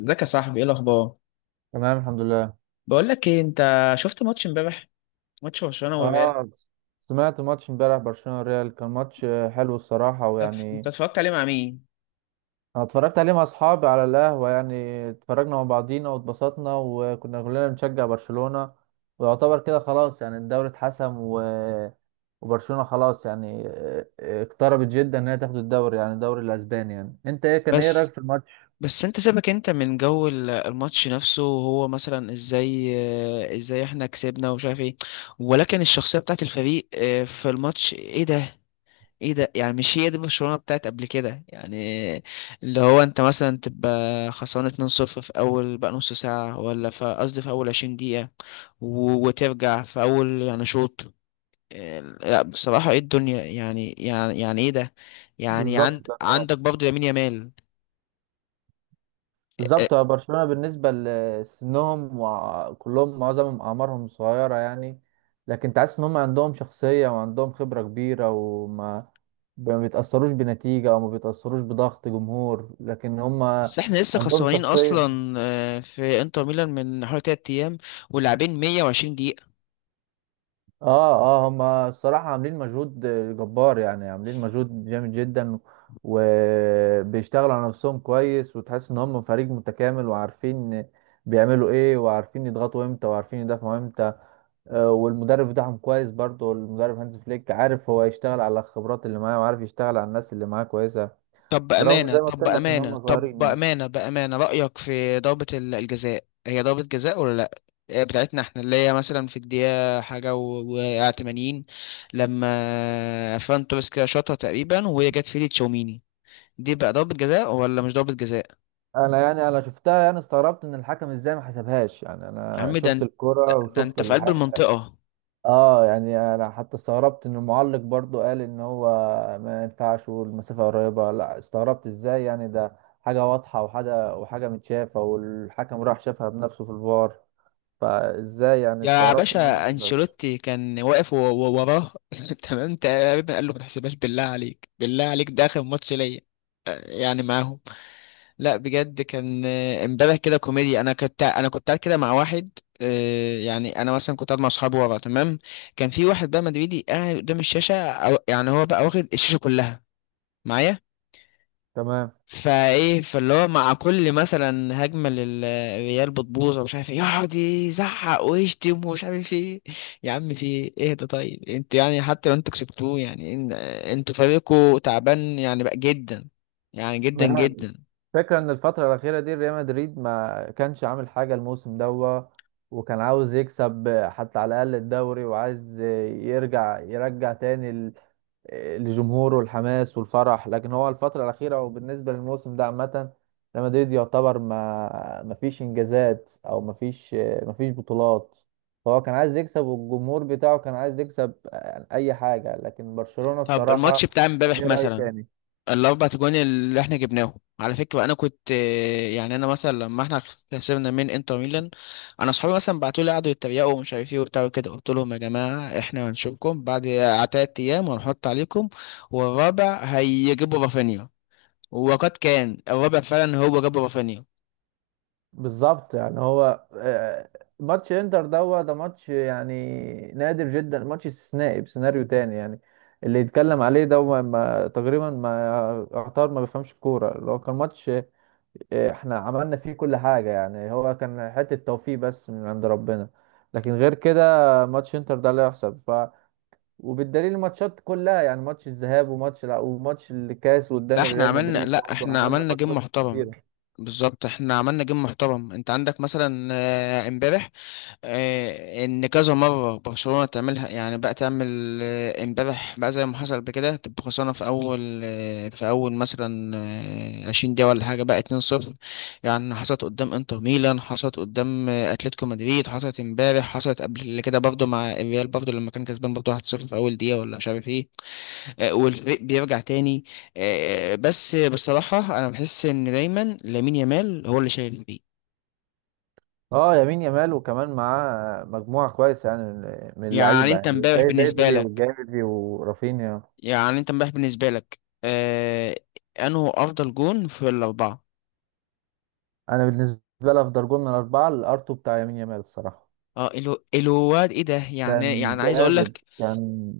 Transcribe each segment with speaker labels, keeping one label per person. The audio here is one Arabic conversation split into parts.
Speaker 1: ازيك يا صاحبي، ايه الاخبار؟
Speaker 2: تمام، الحمد لله.
Speaker 1: بقول لك ايه، انت شفت ماتش امبارح؟ ماتش برشلونه والريال؟
Speaker 2: اه، سمعت ماتش امبارح برشلونة والريال. كان ماتش حلو الصراحة،
Speaker 1: انت
Speaker 2: ويعني
Speaker 1: اتفرجت عليه مع مين؟
Speaker 2: انا اتفرجت عليه مع اصحابي على القهوة يعني. اتفرجنا مع بعضينا واتبسطنا، وكنا كلنا بنشجع برشلونة. ويعتبر كده خلاص يعني الدوري اتحسم، و... وبرشلونة خلاص يعني اقتربت جدا ان هي تاخد الدوري، يعني الدوري الاسباني. يعني انت ايه، كان ايه رأيك
Speaker 1: بس
Speaker 2: في الماتش؟
Speaker 1: بس انت سيبك انت من جو الماتش نفسه وهو مثلا ازاي، اه، ازاي احنا كسبنا ومش عارف ايه، ولكن الشخصية بتاعت الفريق في الماتش؟ ايه ده؟ ايه ده يعني؟ مش هي دي برشلونة بتاعت قبل كده؟ يعني اللي هو انت مثلا تبقى خسران 2-0 في اول بقى نص ساعة، ولا في قصدي في اول 20 دقيقة وترجع في اول يعني شوط. لا بصراحة ايه الدنيا، يعني ايه ده؟ يعني
Speaker 2: بالظبط
Speaker 1: عند
Speaker 2: ده.
Speaker 1: عندك برضه لامين يامال. آه،
Speaker 2: بالظبط، هو برشلونة بالنسبة لسنهم، وكلهم معظمهم أعمارهم صغيرة يعني، لكن تحس إن هم عندهم شخصية وعندهم خبرة كبيرة، وما ما بيتأثروش بنتيجة أو ما بيتأثروش بضغط جمهور، لكن هم
Speaker 1: بس احنا لسه
Speaker 2: عندهم
Speaker 1: خسرانين
Speaker 2: شخصية.
Speaker 1: اصلا في انتر ميلان من حوالي تلات ايام، ولاعبين 120 دقيقة.
Speaker 2: آه. آه، هم الصراحة عاملين مجهود جبار، يعني عاملين مجهود جامد جدا. وبيشتغلوا على نفسهم كويس، وتحس إن هم فريق متكامل وعارفين بيعملوا إيه وعارفين يضغطوا إمتى وعارفين يدافعوا إمتى. والمدرب بتاعهم كويس برضه، المدرب هانز فليك عارف هو يشتغل على الخبرات اللي معاه، وعارف يشتغل على الناس اللي معاه كويسه.
Speaker 1: طب
Speaker 2: برغم
Speaker 1: بأمانة
Speaker 2: زي ما
Speaker 1: طب
Speaker 2: قلت لك ان
Speaker 1: بأمانة
Speaker 2: هم
Speaker 1: طب
Speaker 2: صغيرين يعني.
Speaker 1: بأمانة بأمانة رأيك في ضربة الجزاء؟ هي ضربة جزاء ولا لا؟ بتاعتنا احنا اللي هي مثلا في الدقيقة حاجة و 80، لما فران توريس كده شاطها تقريبا وهي جت في ايد تشاوميني، دي بقى ضربة جزاء ولا مش ضربة جزاء؟
Speaker 2: انا يعني شفتها، يعني استغربت ان الحكم ازاي ما حسبهاش. يعني
Speaker 1: يا
Speaker 2: انا
Speaker 1: عم ده
Speaker 2: شفت
Speaker 1: انت،
Speaker 2: الكرة
Speaker 1: ده
Speaker 2: وشفت
Speaker 1: انت في قلب
Speaker 2: الحاجه.
Speaker 1: المنطقة.
Speaker 2: اه، يعني انا حتى استغربت ان المعلق برضه قال ان هو ما ينفعش والمسافه قريبه، لا استغربت ازاي يعني. ده حاجه واضحه، وحاجه متشافه، والحكم راح شافها بنفسه في الفار، فازاي يعني
Speaker 1: يا
Speaker 2: استغربت ان هو ما
Speaker 1: باشا
Speaker 2: حسبهاش.
Speaker 1: انشيلوتي كان واقف وراه تمام تقريبا قال له ما تحسبهاش، بالله عليك، بالله عليك، ده اخر ماتش ليا يعني معاهم. لا بجد كان امبارح كده كوميديا. انا كنت، انا كنت قاعد كده مع واحد، يعني انا مثلا كنت قاعد مع اصحابي ورا تمام، كان في واحد بقى مدريدي قاعد قدام الشاشه، يعني هو بقى واخد الشاشه كلها معايا. فاللي هو مع كل مثلا هجمه للريال بتبوظ ومش عارف ايه يقعد يزعق ويشتم ومش عارف ايه. يا عم في ايه ده؟ طيب انتوا يعني حتى لو انتوا كسبتوه يعني، انتوا فريقكوا تعبان يعني بقى جدا، يعني جدا
Speaker 2: تمام.
Speaker 1: جدا.
Speaker 2: فكرة ان الفترة الأخيرة دي ريال مدريد ما كانش عامل حاجة الموسم دوا، وكان عاوز يكسب حتى على الأقل الدوري، وعايز يرجع تاني لجمهوره الحماس والفرح. لكن هو الفترة الأخيرة وبالنسبة للموسم ده عامة، ريال مدريد يعتبر ما فيش إنجازات أو ما فيش بطولات. فهو كان عايز يكسب، والجمهور بتاعه كان عايز يكسب أي حاجة. لكن برشلونة
Speaker 1: طب
Speaker 2: الصراحة
Speaker 1: الماتش بتاع
Speaker 2: كان
Speaker 1: امبارح
Speaker 2: ليه رأي
Speaker 1: مثلا،
Speaker 2: تاني.
Speaker 1: الاربع تجوان اللي احنا جبناهم، على فكره انا كنت، يعني انا مثلا لما احنا خسرنا من انتر ميلان، انا اصحابي مثلا بعتوا لي قعدوا يتريقوا ومش عارف ايه وبتاع وكده، قلت لهم يا جماعه احنا هنشوفكم بعد تلات ايام وهنحط عليكم، والرابع هيجيبوا رافينيا. وقد كان، الرابع فعلا هو جاب رافينيا.
Speaker 2: بالظبط، يعني هو، ماتش انتر دوت ده ماتش يعني نادر جدا، ماتش استثنائي بسيناريو تاني يعني. اللي يتكلم عليه ده هو ما تقريبا ما يعتبر ما بيفهمش الكوره. اللي هو كان ماتش احنا عملنا فيه كل حاجه، يعني هو كان حته توفيق بس من عند ربنا. لكن غير كده ماتش انتر ده لا يحسب. وبالدليل الماتشات كلها، يعني ماتش الذهاب وماتش لا وماتش الكاس قدام ريال مدريد
Speaker 1: لا
Speaker 2: برضه،
Speaker 1: احنا
Speaker 2: عملنا
Speaker 1: عملنا جيم
Speaker 2: ماتشات
Speaker 1: محترم.
Speaker 2: كتير.
Speaker 1: بالظبط احنا عملنا جيم محترم. انت عندك مثلا امبارح، ان كذا مره برشلونه تعملها، يعني بقى تعمل امبارح بقى زي ما حصل. بكده تبقى خسرانه في اول، في اول مثلا 20 دقيقه ولا حاجه بقى، 2-0. يعني حصلت قدام انتر ميلان، حصلت قدام اتلتيكو مدريد، حصلت امبارح، حصلت قبل كده برضه مع الريال، برضه لما كان كسبان برضه 1-0 في اول دقيقه ولا مش عارف ايه، والفريق بيرجع تاني. بس بصراحه انا بحس ان دايما لامين يامال هو اللي شايل الفريق.
Speaker 2: اه، يمين يامال وكمان معاه مجموعة كويسة يعني من
Speaker 1: يعني
Speaker 2: اللعيبة،
Speaker 1: انت
Speaker 2: يعني
Speaker 1: امبارح
Speaker 2: زي
Speaker 1: بالنسبه
Speaker 2: بدري
Speaker 1: لك،
Speaker 2: وجافي ورافينيا.
Speaker 1: يعني انت امبارح بالنسبة لك، آه، انه افضل جون في الاربعة؟
Speaker 2: أنا بالنسبة لي أفضل جول من الأربعة الأرتو بتاع يمين يامال الصراحة.
Speaker 1: اه الو، الواد ايه ده يعني،
Speaker 2: كان
Speaker 1: عايز اقول
Speaker 2: جامد.
Speaker 1: لك،
Speaker 2: كان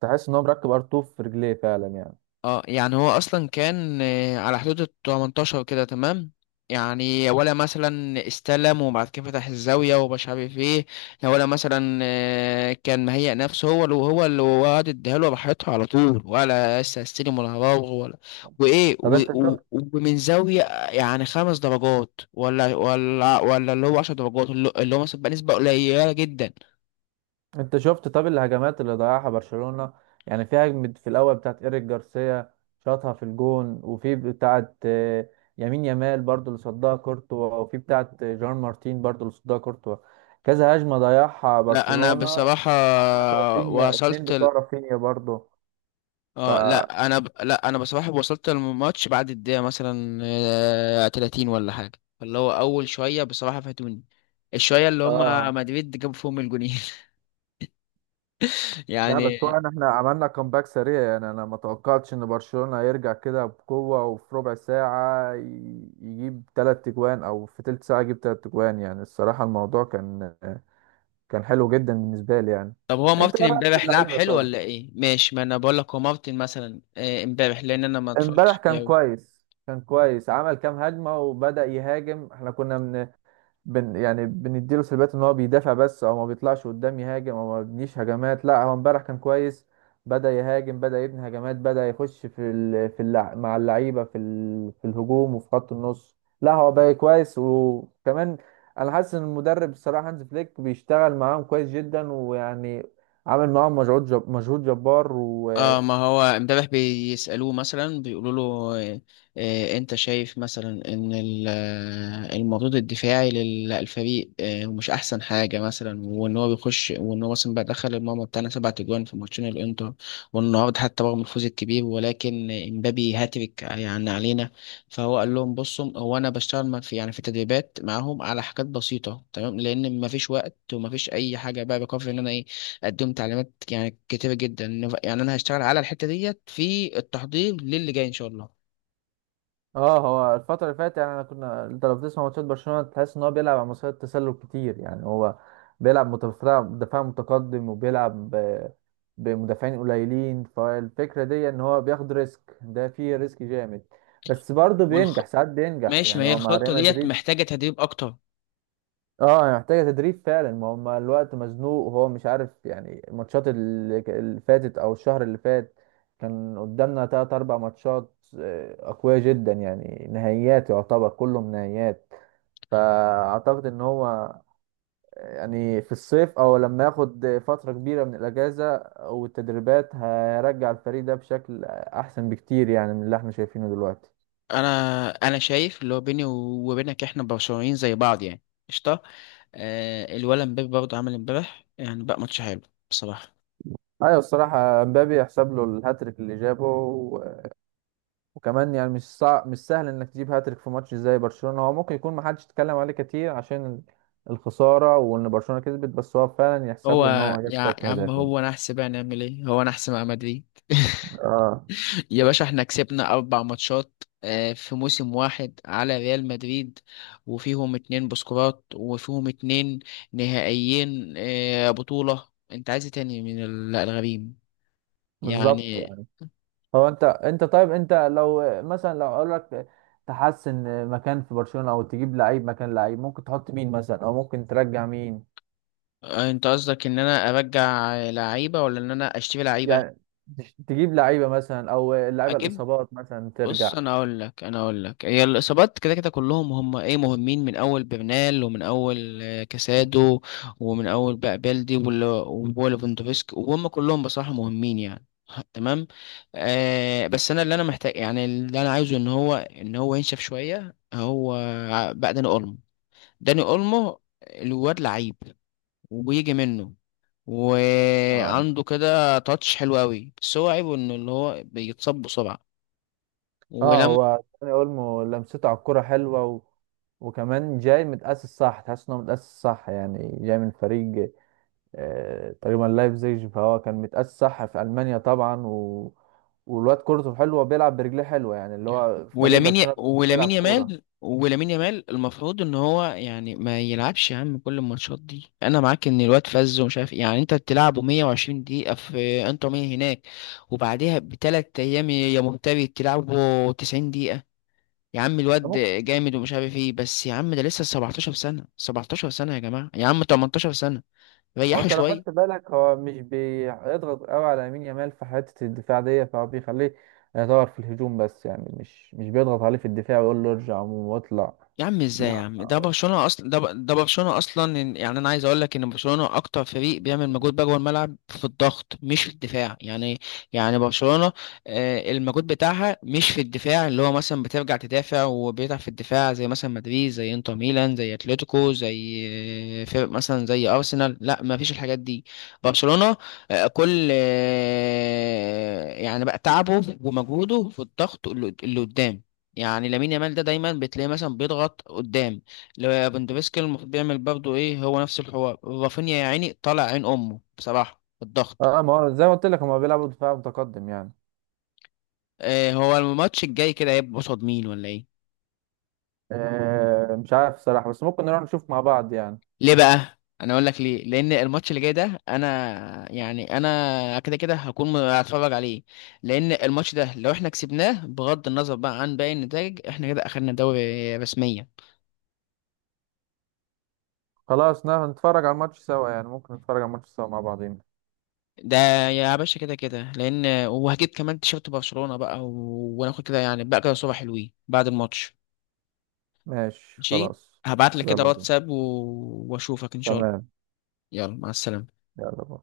Speaker 2: تحس إن هو مركب أرتو في رجليه فعلا يعني.
Speaker 1: اه يعني هو اصلا كان على حدود ال 18 كده تمام، يعني ولا مثلا استلم وبعد كده فتح الزاوية ومش عارف ايه، لا، ولا مثلا كان مهيأ نفسه هو اللي هو، وعد اديها له راحتها على طول، ولا لسه هستلم، ولا هراوغ، ولا وايه
Speaker 2: طب أنت شفت،
Speaker 1: ومن زاوية يعني خمس درجات، ولا اللي هو عشر درجات، اللي هو مثلا بقى نسبة قليلة جدا.
Speaker 2: انت شفت طب الهجمات اللي ضيعها برشلونة؟ يعني في هجمة في الاول بتاعت ايريك جارسيا، شاطها في الجون، وفي بتاعت يمين يمال برضو اللي صدها كورتوا، وفي بتاعت جان مارتين برضو اللي صدها كورتوا. كذا هجمة ضيعها
Speaker 1: لا انا
Speaker 2: برشلونة،
Speaker 1: بصراحة
Speaker 2: بتاعت رافينيا، اتنين
Speaker 1: وصلت،
Speaker 2: بتوع رافينيا برضو. ف
Speaker 1: لا انا بصراحه وصلت الماتش بعد الدقيقه مثلا 30 ولا حاجه، فاللي هو اول شويه بصراحه فاتوني، الشويه اللي هم
Speaker 2: اه،
Speaker 1: مدريد جابوا فيهم الجونين.
Speaker 2: لا، بس هو
Speaker 1: يعني
Speaker 2: إن احنا عملنا كومباك سريع، يعني انا ما توقعتش ان برشلونة هيرجع كده بقوة، وفي ربع ساعة يجيب تلات تجوان، او في تلت ساعة يجيب تلات تجوان. يعني الصراحة الموضوع كان حلو جدا بالنسبة لي يعني.
Speaker 1: طب هو
Speaker 2: انت
Speaker 1: مارتن
Speaker 2: ايه رأيك في
Speaker 1: امبارح لعب
Speaker 2: اللعيبة
Speaker 1: حلو
Speaker 2: طيب؟
Speaker 1: ولا ايه؟ ماشي، ما انا بقول لك، هو مارتن مثلا امبارح لان انا ما
Speaker 2: امبارح
Speaker 1: اتفرجتش.
Speaker 2: كان كويس، كان كويس، عمل كام هجمة وبدأ يهاجم. احنا كنا من بن يعني بنديله سلبيات ان هو بيدافع بس او ما بيطلعش قدام يهاجم او ما بيبنيش هجمات. لا، هو امبارح كان كويس. بدأ يهاجم، بدأ يبني هجمات، بدأ يخش في ال... في اللع... مع اللعيبة في الهجوم وفي خط النص. لا، هو بقى كويس. وكمان انا حاسس ان المدرب الصراحة هانز فليك بيشتغل معاهم كويس جدا ويعني عامل معاهم مجهود جبار و...
Speaker 1: اه، ما هو امبارح بيسألوه مثلا، بيقولوا له آه، انت شايف مثلا ان المردود الدفاعي للفريق مش احسن حاجة مثلا، وان هو بيخش، وان هو مثلا بقى دخل الماما بتاعنا سبع تجوان في ماتشين الانتر، والنهارده حتى رغم الفوز الكبير ولكن امبابي هاتريك يعني علينا. فهو قال لهم بصوا، هو انا بشتغل ما في يعني في تدريبات معاهم على حاجات بسيطة تمام، لان ما فيش وقت وما فيش اي حاجة، بقى بكفي ان انا إيه قدمت تعليمات يعني كتيرة جدا، يعني انا هشتغل على الحتة ديت في التحضير للي جاي ان شاء الله.
Speaker 2: اه، هو الفترة اللي فاتت، يعني انا كنا، انت لو بتسمع ماتشات برشلونة تحس ان هو بيلعب على مستوى التسلل كتير. يعني هو بيلعب متفرع، دفاع متقدم، وبيلعب بمدافعين قليلين. فالفكرة دي ان هو بياخد ريسك، ده فيه ريسك جامد، بس برضه
Speaker 1: والخ...
Speaker 2: بينجح، ساعات بينجح
Speaker 1: ماشي، ما
Speaker 2: يعني
Speaker 1: هي
Speaker 2: هو مع
Speaker 1: الخطة
Speaker 2: ريال
Speaker 1: ديت
Speaker 2: مدريد.
Speaker 1: محتاجة تدريب اكتر.
Speaker 2: اه، هي محتاجة تدريب فعلا. ما هم الوقت مزنوق، وهو مش عارف يعني الماتشات اللي فاتت او الشهر اللي فات، كان قدامنا تلات اربع ماتشات اقوياء جدا، يعني نهائيات يعتبر كلهم نهائيات. فاعتقد ان هو يعني في الصيف، او لما ياخد فترة كبيرة من الاجازة والتدريبات، هيرجع الفريق ده بشكل احسن بكتير يعني من اللي احنا شايفينه دلوقتي.
Speaker 1: انا شايف اللي هو، بيني وبينك احنا برشلونيين زي بعض يعني. قشطة. آه الولد امبابي برضه عمل امبارح يعني بقى ماتش حلو بصراحة.
Speaker 2: ايوه، الصراحة مبابي يحسب له الهاتريك اللي جابه، وكمان يعني مش صعب، مش سهل انك تجيب هاتريك في ماتش زي برشلونة. هو ممكن يكون محدش اتكلم عليه كتير عشان الخسارة وان برشلونة كسبت، بس هو فعلا يحسب
Speaker 1: هو
Speaker 2: له ان هو جاب
Speaker 1: يا
Speaker 2: تلات
Speaker 1: يا عم
Speaker 2: اهداف يعني.
Speaker 1: هو نحس بقى، نعمل ايه، هو نحس مع مدريد.
Speaker 2: اه،
Speaker 1: يا باشا احنا كسبنا أربع ماتشات في موسم واحد على ريال مدريد، وفيهم اتنين بسكورات وفيهم اتنين نهائيين بطولة، انت عايز إيه تاني من الغريم
Speaker 2: بالظبط.
Speaker 1: يعني؟
Speaker 2: هو انت طيب، انت لو مثلا لو اقول لك تحسن مكان في برشلونة او تجيب لعيب مكان لعيب، ممكن تحط مين مثلا، او ممكن ترجع مين؟
Speaker 1: انت قصدك ان انا ارجع لعيبة ولا ان انا اشتري لعيبة؟
Speaker 2: يعني تجيب لعيبة مثلا، او اللعيبة
Speaker 1: اجيب،
Speaker 2: الاصابات مثلا
Speaker 1: بص
Speaker 2: ترجع.
Speaker 1: انا اقول لك، انا اقول لك، هي الاصابات كده كده كلهم هم ايه مهمين، من اول برنال، ومن اول كاسادو، ومن اول بقى بلدي وليفاندوفسكي، وهم كلهم بصراحه مهمين يعني. تمام. آه بس انا اللي انا محتاج يعني، اللي انا عايزه ان هو، ان هو ينشف شويه هو، بقى داني اولمو. داني اولمو الواد لعيب وبيجي منه
Speaker 2: اه،
Speaker 1: وعنده كده تاتش حلو قوي، بس هو عيبه انه اللي هو بيتصاب بسرعه
Speaker 2: اه،
Speaker 1: ولما،
Speaker 2: هو داني اولمو لمسته على الكرة حلوة، و... وكمان جاي متأسس صح، تحس انه متأسس صح يعني. جاي من فريق آه تقريبا لايبزيج، فهو كان متأسس صح في ألمانيا طبعا، و... والواد كورته حلوة، بيلعب برجليه حلوة، يعني اللي هو فريق برشلونة بيلعب
Speaker 1: ولامين
Speaker 2: كورة.
Speaker 1: يامال، ولامين يامال المفروض ان هو يعني ما يلعبش. يا عم كل الماتشات دي انا معاك ان الواد فز ومش عارف إيه. يعني انت بتلعبه 120 دقيقه في انتر ميامي هناك وبعدها بثلاث ايام يا مهتبي تلعبه 90 دقيقه. يا عم الواد جامد ومش عارف ايه، بس يا عم ده لسه 17 سنه، 17 سنه يا جماعه، يا عم 18 سنه،
Speaker 2: هو
Speaker 1: ريحوا
Speaker 2: انت لو خدت
Speaker 1: شويه.
Speaker 2: بالك، هو مش بيضغط قوي على يمين يامال في حتة الدفاع دي، فهو بيخليه يدور في الهجوم بس. يعني مش بيضغط عليه في الدفاع ويقول له ارجع عموما واطلع.
Speaker 1: يا عم ازاي يا
Speaker 2: لا،
Speaker 1: عم، ده برشلونة اصلا، ده برشلونة اصلا، يعني انا عايز اقول لك ان برشلونة اكتر فريق بيعمل مجهود بقى جوه الملعب في الضغط مش في الدفاع، يعني. يعني برشلونة المجهود بتاعها مش في الدفاع، اللي هو مثلا بترجع تدافع وبيتعب في الدفاع زي مثلا مدريد، زي انتر ميلان، زي اتلتيكو، زي فرق مثلا زي ارسنال، لا ما فيش الحاجات دي. برشلونة آه، كل آه، يعني بقى تعبه ومجهوده في الضغط اللي، اللي قدام. يعني لامين يامال ده دايما بتلاقيه مثلا بيضغط قدام، لو بندوفسكي المفروض بيعمل برضه ايه، هو نفس الحوار، رافينيا يا عيني طالع عين امه بصراحه في الضغط.
Speaker 2: اه، ما هو زي ما قلت لك هما بيلعبوا دفاع متقدم يعني.
Speaker 1: آه، هو الماتش الجاي كده هيبقى قصاد مين ولا ايه؟
Speaker 2: آه، مش عارف صراحة، بس ممكن نروح نشوف مع بعض يعني.
Speaker 1: ليه بقى؟ انا اقول لك ليه، لان الماتش اللي جاي ده انا يعني انا كده كده هكون هتفرج عليه، لان الماتش ده لو احنا كسبناه بغض النظر بقى عن باقي النتائج، احنا كده اخدنا دوري رسميا.
Speaker 2: خلاص نتفرج على الماتش سوا، يعني ممكن نتفرج على الماتش سوا مع بعضين.
Speaker 1: ده يا باشا كده كده، لان وهجيب كمان تيشيرت برشلونة بقى وناخد كده يعني بقى كده صورة حلوين بعد الماتش.
Speaker 2: ماشي،
Speaker 1: ماشي،
Speaker 2: خلاص.
Speaker 1: هبعت لك كده
Speaker 2: يلا بينا.
Speaker 1: واتساب واشوفك ان شاء الله.
Speaker 2: تمام.
Speaker 1: يلا مع السلامة.
Speaker 2: يلا باي.